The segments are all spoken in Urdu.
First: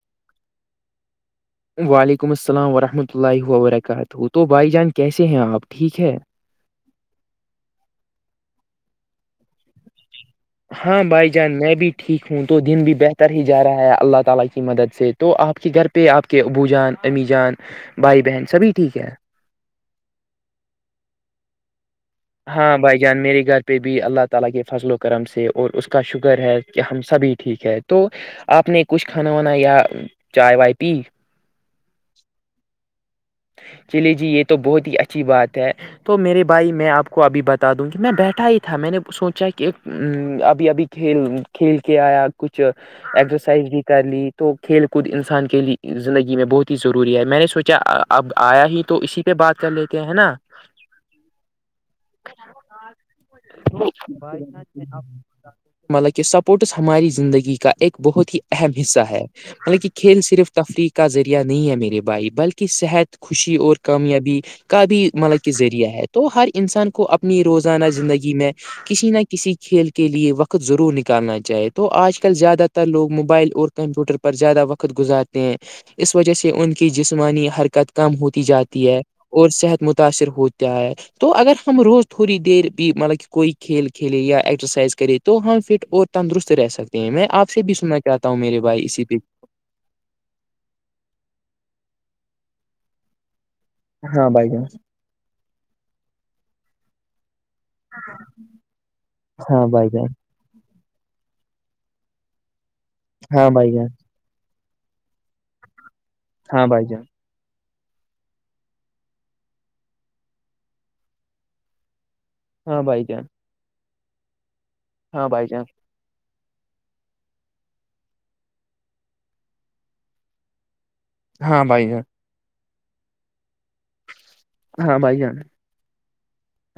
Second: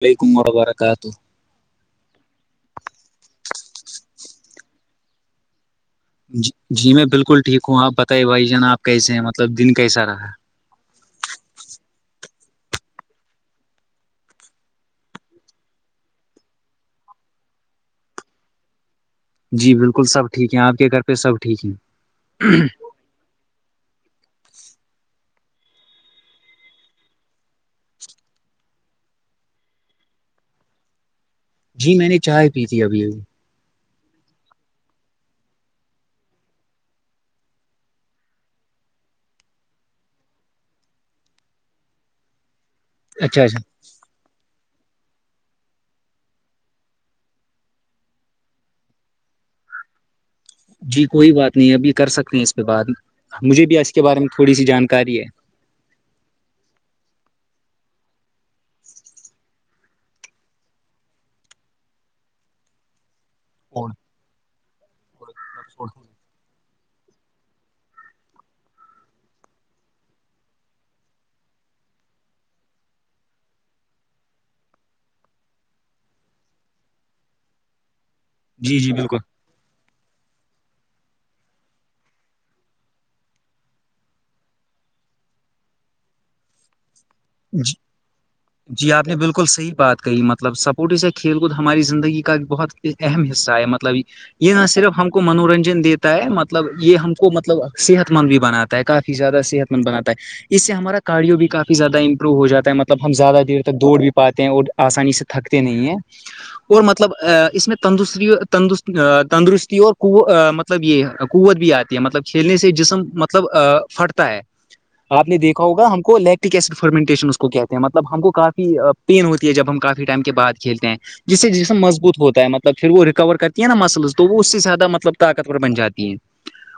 وعلیکم وبرکاتہ وعلیکم السلام ورحمۃ اللہ وبرکاتہ تو بھائی جان کیسے ہیں آپ ٹھیک ہے جی میں بالکل ٹھیک ہوں آپ بتائیے بھائی جان آپ کیس ہیں مطلب دن کیسا رہا ہے ہاں بھائی جان میں بھی ٹھیک ہوں دو دن بھی بہتر ہی جا رہا ہے اللہ تعالی کی مدد سے تو آپ کے گھر پہ آپ کے ابو جان امی جان بھائی بہن سبھی ٹھیک ہیں جی بالکل سب ٹھیک ہے آپ کے گھر پہ سب ٹھیک ہیں ہاں بھائی یار میری گھر پہ بھی اللہ تعالی کے فضل و کرم سے اس کا شکر ہے کہ ہم سب ہی ٹھیک ہے تو آپ نے کچھ کھانا وانا یا چائے وائے پی جی میں نے چائے پی تھی ابھی ابھی چلیے جی یہ تو بہت ہی اچھی بات ہے تو میرے بھائی میں آپ کو ابھی بتا دوں گی میں بیٹھا ہی تھا میں نے سوچا کہ ابھی ابھی کھیل کھیل کے آیا کچھ اچھا اچھا ایکسرسائز بھی کر لی تو کھیل کود انسان کے لیے زندگی میں بہت ہی ضروری ہے میں نے سوچا اب آیا ہی تو اسی پہ بات کر لیتے ہیں ہے نا جی کوئی بات نہیں ابھی کر سکتے ہیں اس پہ بات مجھے بھی اس کے بارے میں بھائی تھوڑی سی جان جانکاری ہے مطلب کہ سپورٹس ہماری زندگی کا ایک بہت ہی اہم حصہ ہے بطکہ کھیل صرف تفریح کا ذریعہ نہیں ہے میرے بھائی بلکہ صحت خوشی اور کامیابی کا بھیی ملب کے ذریعہ ہے تو ہر انسان کو اپنی روزانہ زندگی میں کسی نہ کسی کھیل کے لیے وقت ضرور نکالنا چاہے تو آج کل زیادہ تر لوگ موبائل اور کمپیوٹر پر زیادہ وقت گزارتے ہیں اس وجہ سے ان کی جسمانی حرکت کم ہوتی جی جاتی جی ہے بالکل اور صحت متاثر ہوتا ہے تو اگر ہم روز تھوڑی دیر بھی مطلب کہ کوئی کھیل کھیلے یا ایکسرسائز کریں تو ہم فٹ اور تندرست رہ سکتے ہیں میں آپ سے بھی سننا چاہتا ہوں میرے بھائی جی اسی آپ نے پ بالکل صحیح بات کہی مطلب سپٹس یا کھیل کود ہماری زندگی کا ایک بہت اہم حصہ ہے مطلب مطلب ہاں بھائی یہ جان نہ صرف ہم کو منورنجن دیتا ہے مطلب یہ ہم کو مطلب صحت مند بھی بناتا ہے کافی زیادہ ہاں صحت مند بھائی جان بناتا ہے اس سے ہمارا کاریو بھی کافی زیادہ ہو جاتا ہے مطلب ہم زیادہ ہاں دیر بھائی تک جان دوڑ بھی پاتے ہیں اور آسانی سے تھکتے نہیں ہیں ہاں اور بھائی جان مطلب اس میں تندرستی تندست تندرستی اور مطلب یہ قوت بھی آتی ہے مطلب کھیلنے سے ہاں جسم بھائی جان مطلب پھٹتا ہے ہاں آپ نے دیکھا ہوگا ہم کو لییکٹک ایسڈ فرمنٹیشن اس کو کہتے ہیں مطلب ہم کو کافی پین ہوتی ہے جب ہم کافی ٹائم کے بعد کھیلتے ہیں جسے جسے بھائی جان مضبوط ہوتا ہے مطلب پھر وہ ریکور کرتی ہے نا مسلز تو وہ زیادہ ہاں مطلب بھائی جان طاقتور بن جاتی ہے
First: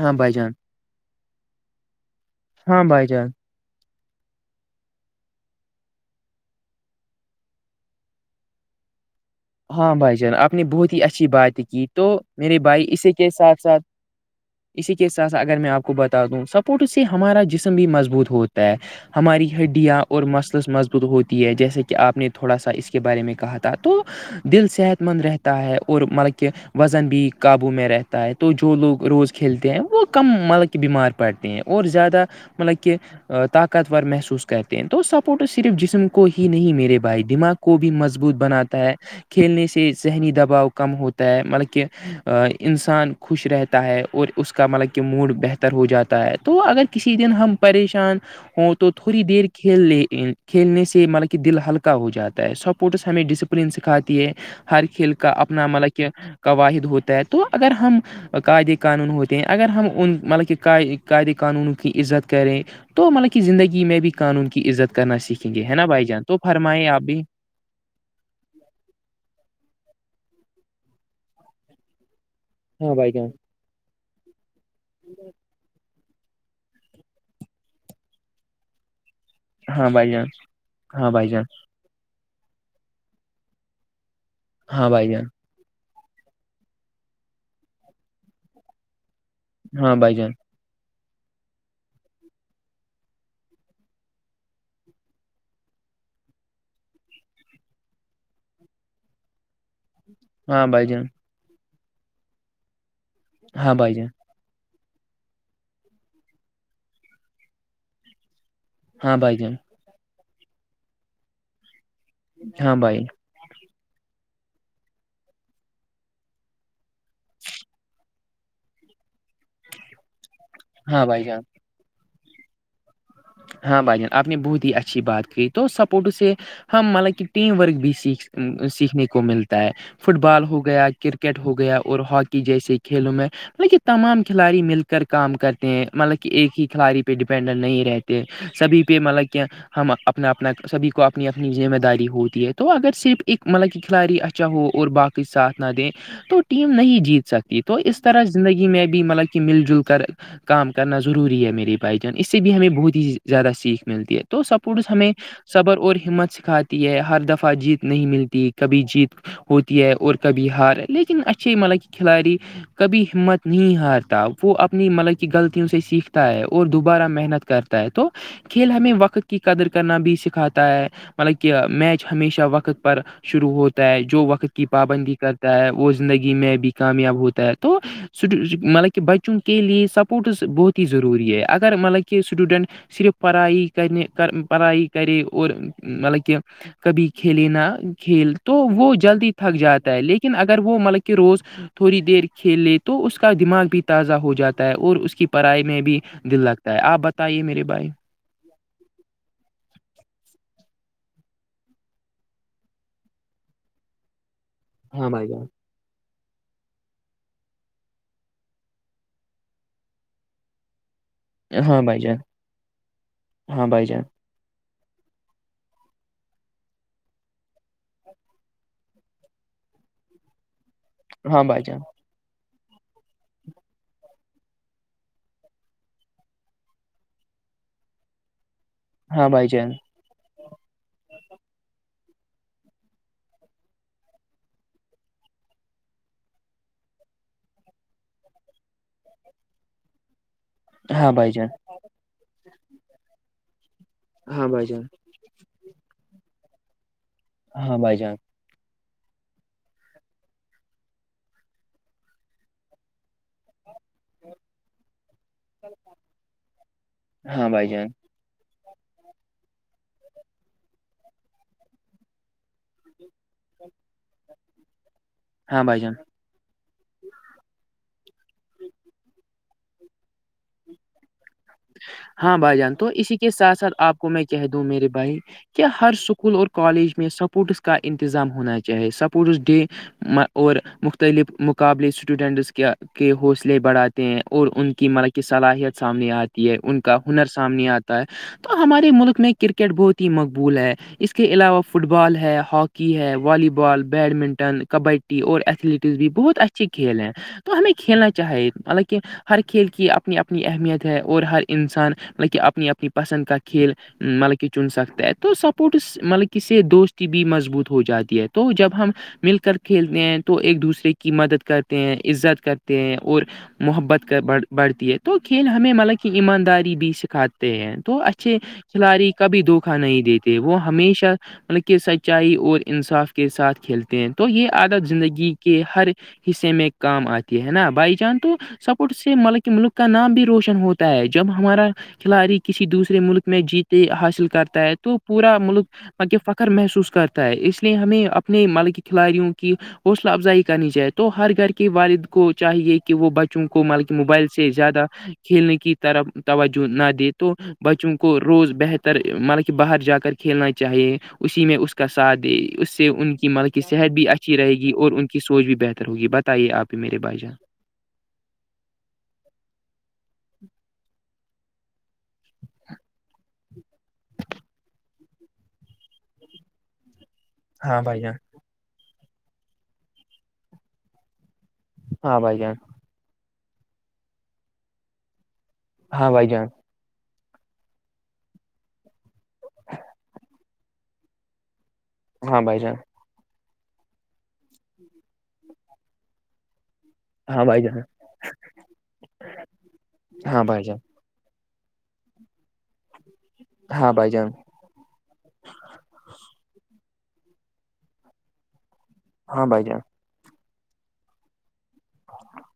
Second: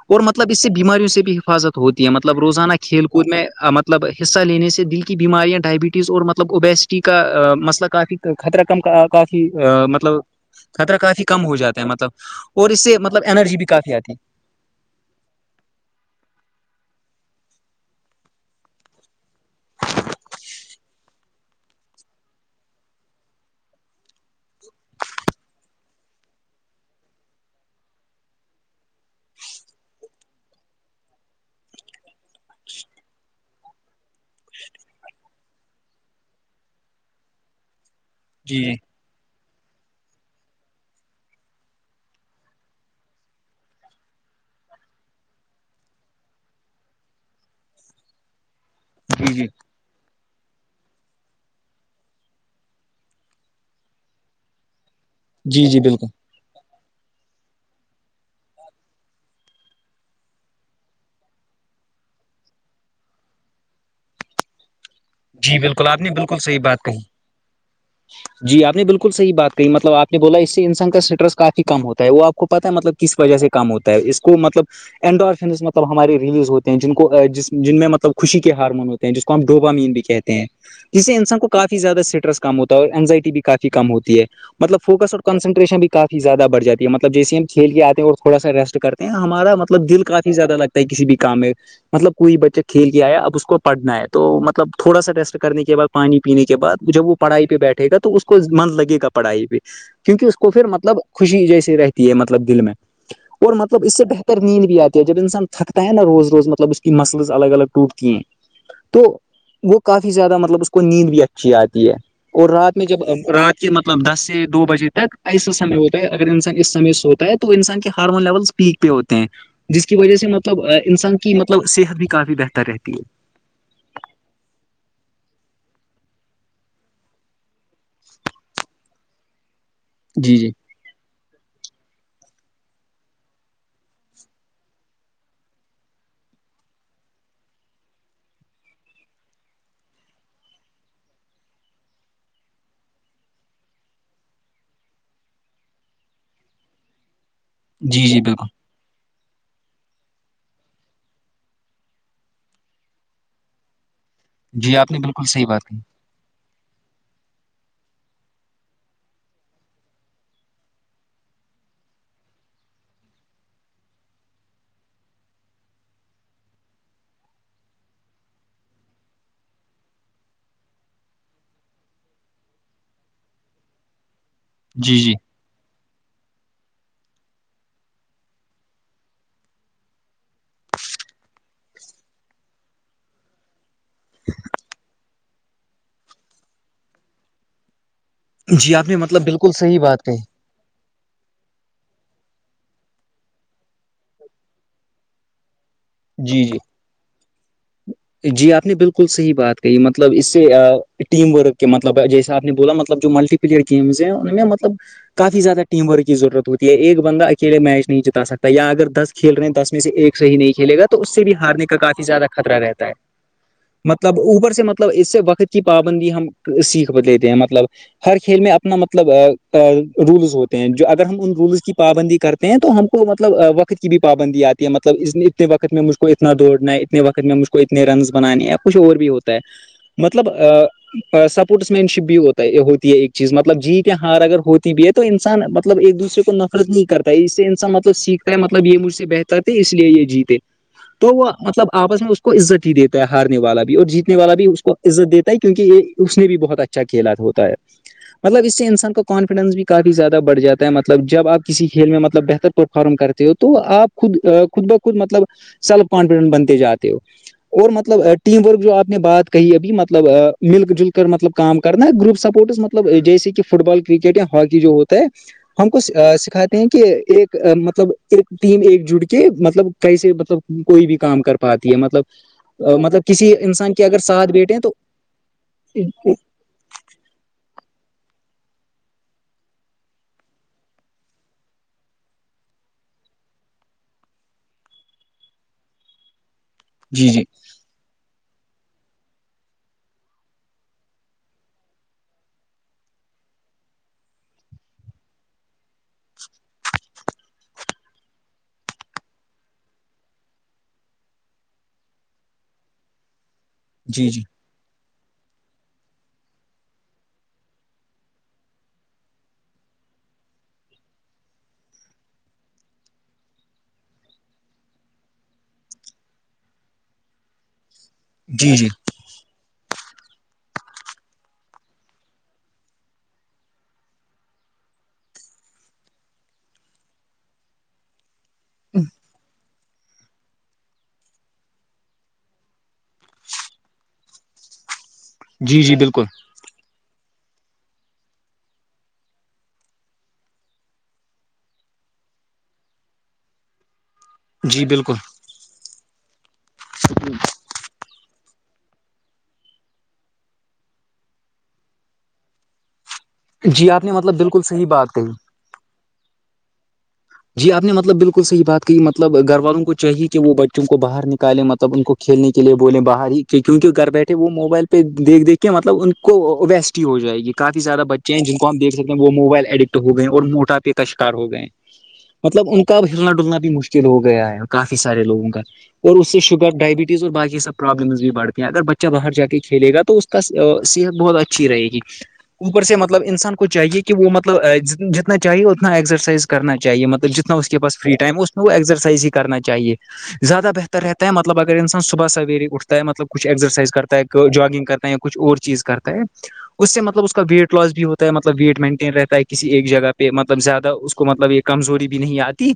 ہاں اور بھائی مطلب جان اس سے بیماریوں سے بھی حفاظت ہوتی ہے مطلب روزانہ ہاں بھائی جان ہاں کھیل بھائی جان کود میں مطلب حصہ لینے سے دل کی بیماریاں ڈائبٹیز اور مطلب اوبیسٹی کا مسئلہ کافی خطرہ کم کافی ہاں بھائی مطلب جان آپ نے بہت خطرہ ہی کافی اچھی کم ہو بات جاتا ہے کی تو مطلب میرے اور اس بھائی سے اسی مطلب کے انرجی ساتھ بھی ساتھ کافی آتی ہے اسی کے ساتھ اگر میں آپ کو بتا دوں سپورٹس سے ہمارا جسم بھی مضبوط ہوتا ہے ہماری ہڈیاں اور مثلس مضبوط ہوتی ہے جیسے کہ آپ نے تھوڑا سا اس کے بارے میں کہا تھا تو دل صحت مند رہتا ہے اور مطلب کہ وزن بھی قابو میں رہتا ہے تو جو لوگ روز کھیلتے ہیں وہ کم ملک کے بیمار پڑتے ہیں اور زیادہ مطل کہ طاقتور محسوس کرتے ہیں تو سپورٹ صرف جسم کو ہی نہیں میرے بھائی دماغ کو بھی مضبوط جی بناتا ہے کھیلنے سے ذہنی دباؤ کم ہوتا ہے مطلب کہ انسان خوش رہتا ہے اور اس کا مطلب کہ موڈ بہتر ہو جاتا ہے تو اگر کسی دن ہم پریشان ہوں تو تھوڑی جی دیر جی کھیل لے کھیلنے سے مطلب کہ دل ہلکا ہو جاتا ہے سپورٹس ہمیں ڈسپلین سکھاتی ہے ہر کھیل کا جی اپنا جی مطلب بالکل کہ قواہد ہوتا ہے تو اگر ہم قاعدے قانون ہوتے ہیں اگر ہم ان مطلب کہ قائعدے قانونوں کی عزت کریں تو مطلب کہ زندگی میں بھی قانون کی عزت کرنا سیکھیں جی گے ہے نا بالکل آپ بھائی نے جان تو فرمائیں آپ بھی [unintelligible] ی آپ نے بالکل صحی بات کہی مطلب آپ نے بولا اس سے انسان کا اسٹریس کافی کم ہوتا ہے وہ آپ کو پتا ہے مطلب ہاں بھائی کس جان وجہ سے کام ہوتا ہے اس کو مطلب انڈس مطلب ہماراری ریلیز ہوتی جن کو جن میں مطلب خوشی کے ہارمون ہوتے ہیں جس کو ہم ڈوبا ہاں مین بھی بھائی جان کہتے ہیں جس ہاں سے بھائی انسان جان کو کافی زیادہ اسٹریسم ہوتا ہے اور اگزائٹی بھی کافی کم ہوتی ہےطلب ہاں بھائی فوکس اور جان کانسٹریشن بھی کافی زیادہ بڑھ جات ہے مطلب جیسے ہم کھیل کے آتے اور تھوڑا سایٹ کرتے ہیں ہمارا مطلب ہاں دل بھائی جان کافی زیادہ لگتا کسی بھی کام میں مطلب کوئی بچہ کھیل کے آیا اب اس کو پڑھنا ہے تو مطلب تھوڑا سا ریسٹ کرنے کے بعد پانی پینے کے بعد جب وہ پڑھائی پہ بیٹھے گا تو اس کو من لگے گا پڑھائی پہ کیونکہ اس کو ہاں پھر بھائی مطلب جان خوشی جیسی رہتی ہے مطلب دل میں اور ہاں مطلب بھائی اس سے جان بہتر ار نیند بھی آتی ہے جب انسان تھکتا ہے نا روز روز مطلب اس کی مسلز الگ الگ ٹوٹتی ہیں تو ہاں بائی جن وہ کافی زیادہ مطلب اس کو نیند بھی اچھی آتی ہے اور ہاں رات میں بھائی جب رات کہ مطلب دس سے دو بجے تک ایسا سمے ہوتا ہے اگر انسان اس سمے سے ہوتا ہے تو انسان کے ہارمون لیول پیک پہ ہوتے ہیں جس کی وجہ سے مطلب ہاں انسان بھائی کی جان مطلب صحت بھی کافی بہتر رہتی ہے ہاں بھائی جان آپ نے بہت ہی اچھی بات کہ تو سپورٹ سے ہم مطلب کہ ٹیم ورک بھی سیکھ سیکھنے کو ملتا ہے فٹ جی بال جی ہو گیا کرک کرکٹ ہو گیا اور ہاکی جیسے کھیلوں میں مطب یہ تمام کھلاڑی مل کر کام کرتے ہیں مطلب کہ ایک ہی کھلاڑی پہ ڈیپینڈنٹ نہیں رہتے سبھی پہ مطلب کیا ہم اپنا اپنا سبھی کو اپنی اپنی ذمہ داری ہوتی ہے تو اگر صرف ایک مطلب کہ کھلاڑی ا ہو اور باقی ساتھ نہ دیں تو ٹیم نہیں جیت سکتی تو اس جی جی طرح بالکل زندگی میں بھی مطلب کہ مل جل کر کر کام کرنا ضروری ہے میرے بھائی جان اس سے بھی ہمیں بہت ہی زیادہ سیکھ ملتی ہے تو جی سپورٹس آپ نے ہمیں بالکل صحیح بات کی صبر اور ہمت سکھاتی ہے ہر دفعہ جیت نہیں ملتی کبھی جیت ہوتی ہے اور کبھی ہار ہے لیکن اچھے ہی مطب کہ کھلاڑی کبھی ہمت نہیں ہارتا وہ اپنی مطلب کی غلطیوں سے سیکھتا ہے اور دوبارہ محنت کرتا تو کھیل ہمیں وقت کی قدر کرنا بھی سکھاتا ہے مطلب کہ میچ ہمیشہ وقت پر شروع ہوتا ہے جو وقت کی جی جی پابندی کر ہو وہ زندگی میں بھی کامیاب ہوتا ہے تو مطلب کہ بچوں کے لیے سپورٹس بہت ہی ضروری ہے اگر مطلب کہ اسٹوڈنٹ صرف پڑائی کرنے کر پڑائی کرے اور مطلب کہ کبھی کھیلےینا کھیل تو جی آپ وہ نے مطلب جلدی بالکل تھک صحیح جاتا ہے بات کہی لیکن اگر اگر وہ مطلب کہ روز تھوڑی دیر کھیلے تو اس کا دماغ بھی تازہ ہو جاتا ہے اور اس کی پڑھائی میں بھی دل جی جی لگتا ہے آپ بتائیے میرے بھائی جی آپ نے بالکل صحیح بات کہی مطلب اس سے ٹیم ورک کے مطلب جیسا آپ نے بولا مطلب جو ملٹی پلیئر گیمز ہیں ان میں مطلب ہاں بھائی کافی جان زیادہ ٹیم ورک کی ضرورت ہوتی ہے ایک بندہ اکیلے میچ نہیں جتا سکتا یا اگر دس کھیل رہے ہیں دس میں سے ایک ص ہی نہیں کھیل گا تو اس سے بھی ہارنے کا ہاں بھائی کافی جان زیادہ خطرہ رہتا ہے ہاں بھائی جان مطلب اوپر سے مطلب مطلب اس سے وقت کی پابندی ہم سیکھ لیتے ہیں مطلب ہر کھیل میں اپنا مطلب رولز ہوتے ہیں جو اگر ہم ان ہاں بھائی رولز کی جان پابندی کرتے ہیں تو ہم کو مطلب وقت کی بھی پابندی آتی ہے مطلب اتنے وقت میں مجھ کو اتنا دوڑنا ہے اتنے وقت میں مجھ کو کو اتنے رنز بنانے یا کچھ اور بھی ہاں ہوتا ہے بھائی جان مطلب سپورٹس مین شپ بھی ہوتا ہے ہوتی ہے ایک چیز مطلب جیت یا ہار اگر ہوتی بھی تو انسان مطلب ایک دوسرے کو نفرت نہیں کرتا ہے اس سے انسان مطلب سیکھتا ہے مطلب یہ مجھ سے بہتر تھے اس لیے یہ جیتے ہاں تو وہ بھائی جان مطلب آپس میں اس کو عزت ہی دیتا ہے ہارنے والا بھی اور جیتنے والا بھی ہاں اس بھائی کو جان عزت دیتا ہے کہ کیونکہ یہ اس نے بھی بہت اچھا کھیلا ہوتا ہے ہاں بھائی جان مطلب اس سے انسان کو کانفیڈینس بھی کافی زیادہ بڑھ جات ہے مطلب جب آپ کسی کھیل میں مطلب بہتر پرفارم کرتے ہو تو آپ خود خود بخود مطلب سیلف کانفیڈنٹ بنتے جاتے ہو ہاں بھائی اور جان مطلب ٹیم ورک جو آپ نے بات کہی ابھی مطلب مل جل کر مطلب کام کرنا گروپ سپورٹس مب ب جیسے کہ فٹ بال کرکٹ یا ہاکی جو ہوتا ہے ہاں ہم کو بھائی جان سکھاتا ہیں کہ ایک مطلب ایک ٹیم ایک جٹ کے مطلب کیس مطلب کوئی بھی کام کر پاتی ہے مطلب ہاں بھائی جان تو مطلب اسی کے کسی ساتھ ساتھ انسان کے آپ اگر کو میں ساتھ کہہ بیٹھے ہیں دوں تو میرے بھائی کیا ہر جی سکول اور کالج میں سپورٹس کا انتظام ہونا چاہے سپورٹس ڈے اور مختلف مقابلے اسٹوڈنٹس کے کے حوصلے بڑھاتے ہیں اور ان کی م کی صلاحیت سامنے آتی ہے ان کا جی ہنر سامنے آتا تو ہمارے ملک میں کرکٹ بہت ہی مقبول ہے اس کے علاوہ فٹ بال ہے ہاکی ہے والی بال بیڈمنٹن کبڈی اور ایتھلیٹ بھی بہت اچھے کھیل ہیں تو ہمیں کھیلنا چاہی مطلب کہ ہر کھیل کی اپنی اپنی اہمیت ہے اور ہر انسان مطب کہ اپنی اپنی پسند کا کھیل جی جی مطلب کہ چن سکتا ہے تو سپورٹس مطلب ک سے دوستی بھی مضبوط ہو جاتی ہے تو جب ہم مل کر کھیلتے ہیں تو ایک دوسرے کی مدد کرتے ہیں عزت کرتے ہیں اور محبت بڑھتی ہے تو کھیل ہمیں مطلب کی ایمانداری بھی سکھاتے ہیں تو اچھے جی جی کھلاڑی کبھی دھوکا نہیں دیتے وہ ہمیشہ ان کے سچائی اور انصاف کے ساتھ کھیلتے ہیں تو یہ عادت زندگی کے ہر حصے میں کام آتی ہے نا بائی جان تو سپورٹ سے م ملک کا نام بھی روشن ہوتا ہے جب ہمارا کھلاڑی کسی دوسرے ملک میں جیتے حاصل کرتا ہے تو پورا جی ملک جی بالکل فخر محسوس کرتا ہے اس لیے ہمیں اپنے ملک کھلاڑیوں کی حوصلہ افزائی کرنی چاہے تو ہر گھر کے والد کو چاہیے کہ وہ بچوں کو مل کہ موبائل سے سے جی زیادہ بالکل کھیلنے کی طرف توجہ نہ دے تو بچوں کو کو روز بہتر مان کہ باہر جا کر کھیلنا چاہیے اسی میں اس کا ساتھ دے اس سے ان کی مل کی جی آپ صحت نے بھی مطلب اچھی بالکل رہے صحیح گی اور بات ان کہی کی سوج بھی بہتر ہوگی بتائیے آپ بھی میرے بھائی جان جی آپ نےطل بالکل صحیح بات کہی مطلب گھر والوں کو چاہیے کہ وہ بچوں کو باہر نکالیں مطلب ان کو کھیلنے کے لیے بولیں باہر ہی کیونکہ گھر بیٹھے وہ موبائل پہ دیکھ دیکھ کے مطلب ان کو ویسٹی ہو جائے گی کافی ہاں زیادہ بھائی جان بچے ہیں جن کو ہم دیک سکتے ہیں وہ موبائل ایڈکٹ ہو گئے ہیں اور موٹاپے کشکار ہو گئے ہیں ہاں بھائی مطلب جان ان کا ہلنا ڈلنا بھی مشکل ہو گیا ہے کافی سارے لوگوں کا اور ہاں اس سے بھائی جان شوگر ڈائبٹی ز اور باقی سب پرابلمز بھی بڑھتے ہیں اگر بچہ باہر جا کے کھیلے گا تو اسس کا صحت بہت اچھی رہے گی ہاں بھائی اوپر جان سے مطلب انسان کو چاہیے کہ وہ مطلب جتنا چاہیے اتنا ایکسرسائز کرنا چاہیے مطلب جتنا ہاں اس کے بھائی جان پاس فری ٹائم اس میں وہ ایکسرسائز ہی کرنااہیے ہاں زیادہ بھائی جان بہتر رہتا مطلب اگر انسان صبح سویر اٹتا ہے مطلب کھ ہاں ایکسرسائزتا بھائی ہے جان جاگنگ کرتا ہے یا کچھ اور چیز کرتا ہے اس سے مطلب اس کا ویٹ لاس بھی ہوتا ہے مطلب ویٹ مینٹین رہتا ہاں کسی بھائی ایک جان جگہ پہ مطلب زیادہ اس کو مطلب ایک کمزوری بھی نہیں آتی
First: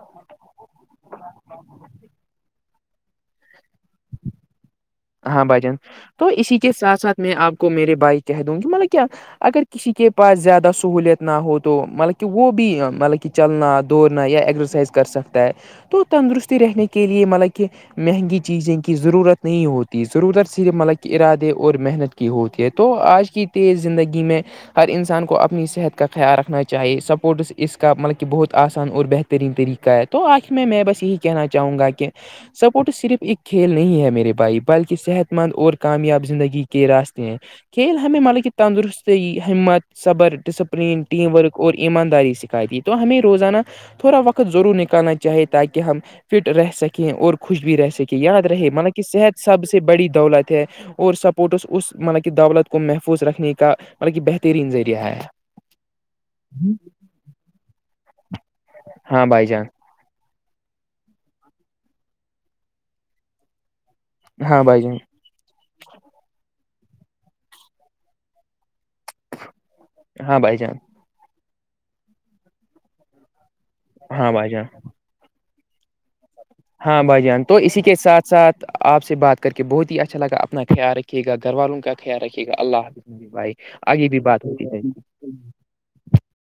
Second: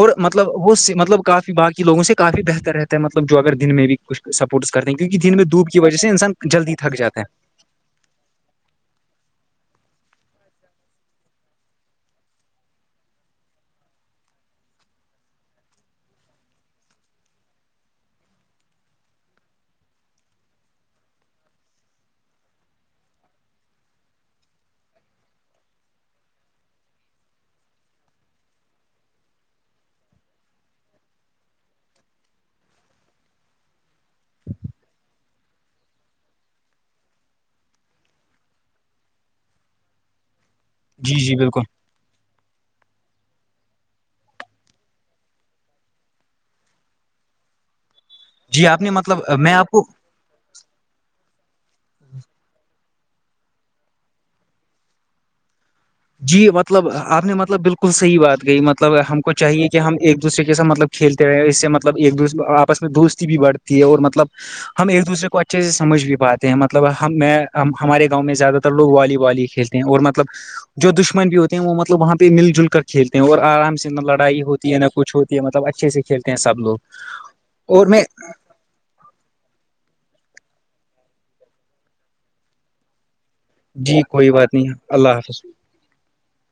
اور مطلب وہ مطلب کافی باقی لوگوں سے کافی بہتر رہ مطلب جو اگر دن میں بھی کھ سپورٹس کرتے ہیں کیونک دن میں ہاں بھائی دوپ جان کی وجہ سے تو انسان اسی کے جلدی ساتھ تھکاتا ساتھ ہے میں آپ کو میرے بھائی کہہ دوں گی مطلب کیا اگر کسی کے پاس زیادہ سہولیت نہ ہو تو مطلب کہ وہ بھی مطلب کہ چلنا دوڑنا یا ایزرسائز کر سکتا ہے تو تندرستی رہنے کے لیے مطلب کہ مہنگی چیزیں کی ضرورت نہیں ہوتی ت ضرورت صرف ملک کے ارادے اور محنت کی ہوتی ہے تو آج کی تیز زندگی میں ہر انسان کو اپنی صحت کا خیال رکھنا چاہیے سپورٹس اس کا مطلب کہ بہت آسان اور بہتر ترین طریقہ ہے تو آخر میں میں بس یہی کہنا چاہوں گا کہ سپورٹ صرف ایک کھیل نہیں ہے میرے بھائی بلکہ صحت مند اور کامیاب زندگی کے راستے ہیں کھیل ہمیں مالے کی تندرستی ہمت صبر ڈسپلین جی ٹیم جی بالکل ورک اور ایمانداری سکھائی دی تو ہمیں روزانہ تھوڑا وقت ضرور نکالنا چاہے تاکہ ہم فٹ رہ سکیں اور خوش بھی رہ سکیں کہ یاد جی رہے آپ نے مان کہ مطلب صحت میں سب آپ سے کو بڑی دولت ہے اور سپورٹس اس مطلب کی دولت کو محفوظ رکھنے کا مط کہ بہترین ذریعہ ہے [unintelligible] جی مطلب آپ نے مطلب بالکل صحیح بات کہ مطلب ہم ہاں کو بھائی جان چاہیے کہ ہم ایک دوسرے کے سات مطلب کھیلتے رہے اس سے مطلب ایک دو آپ میں دوستی بھی بڑھتی ہے اور مطلب ہاں بھائی ہم جان ایک دوسرے کو اچھے سے سمجھ بھی پاتے ہیں مطلب ہم میں ہمارے گاؤں میں زیادہ تر لوگ والی والی کھیلتے ہیں اور مطلب ہاں بھائی جان جو دشمن بھی ہوتے ہیں وہ مطلب وہاں پہ مل جل کر کھیلتے ہیں اور آرام سے ہاں لڑائی بھائی جان ہوتی ہے نہ کچ ہوتی ہے مطلب اچھے سے کھیل ہیں سب لوگ ہاں بھائی جان تو اسی اور کے میں ساتھ ساتھ تو آپ سے بات کر کے بہت ہی اچھا لگا اپنا خیال رکھیے گا گھر والوں کا خیال رکھیے گا اللہ بھائی جی آگے بھی کوئی بات ہوتی نہیں ت اللہ حافظ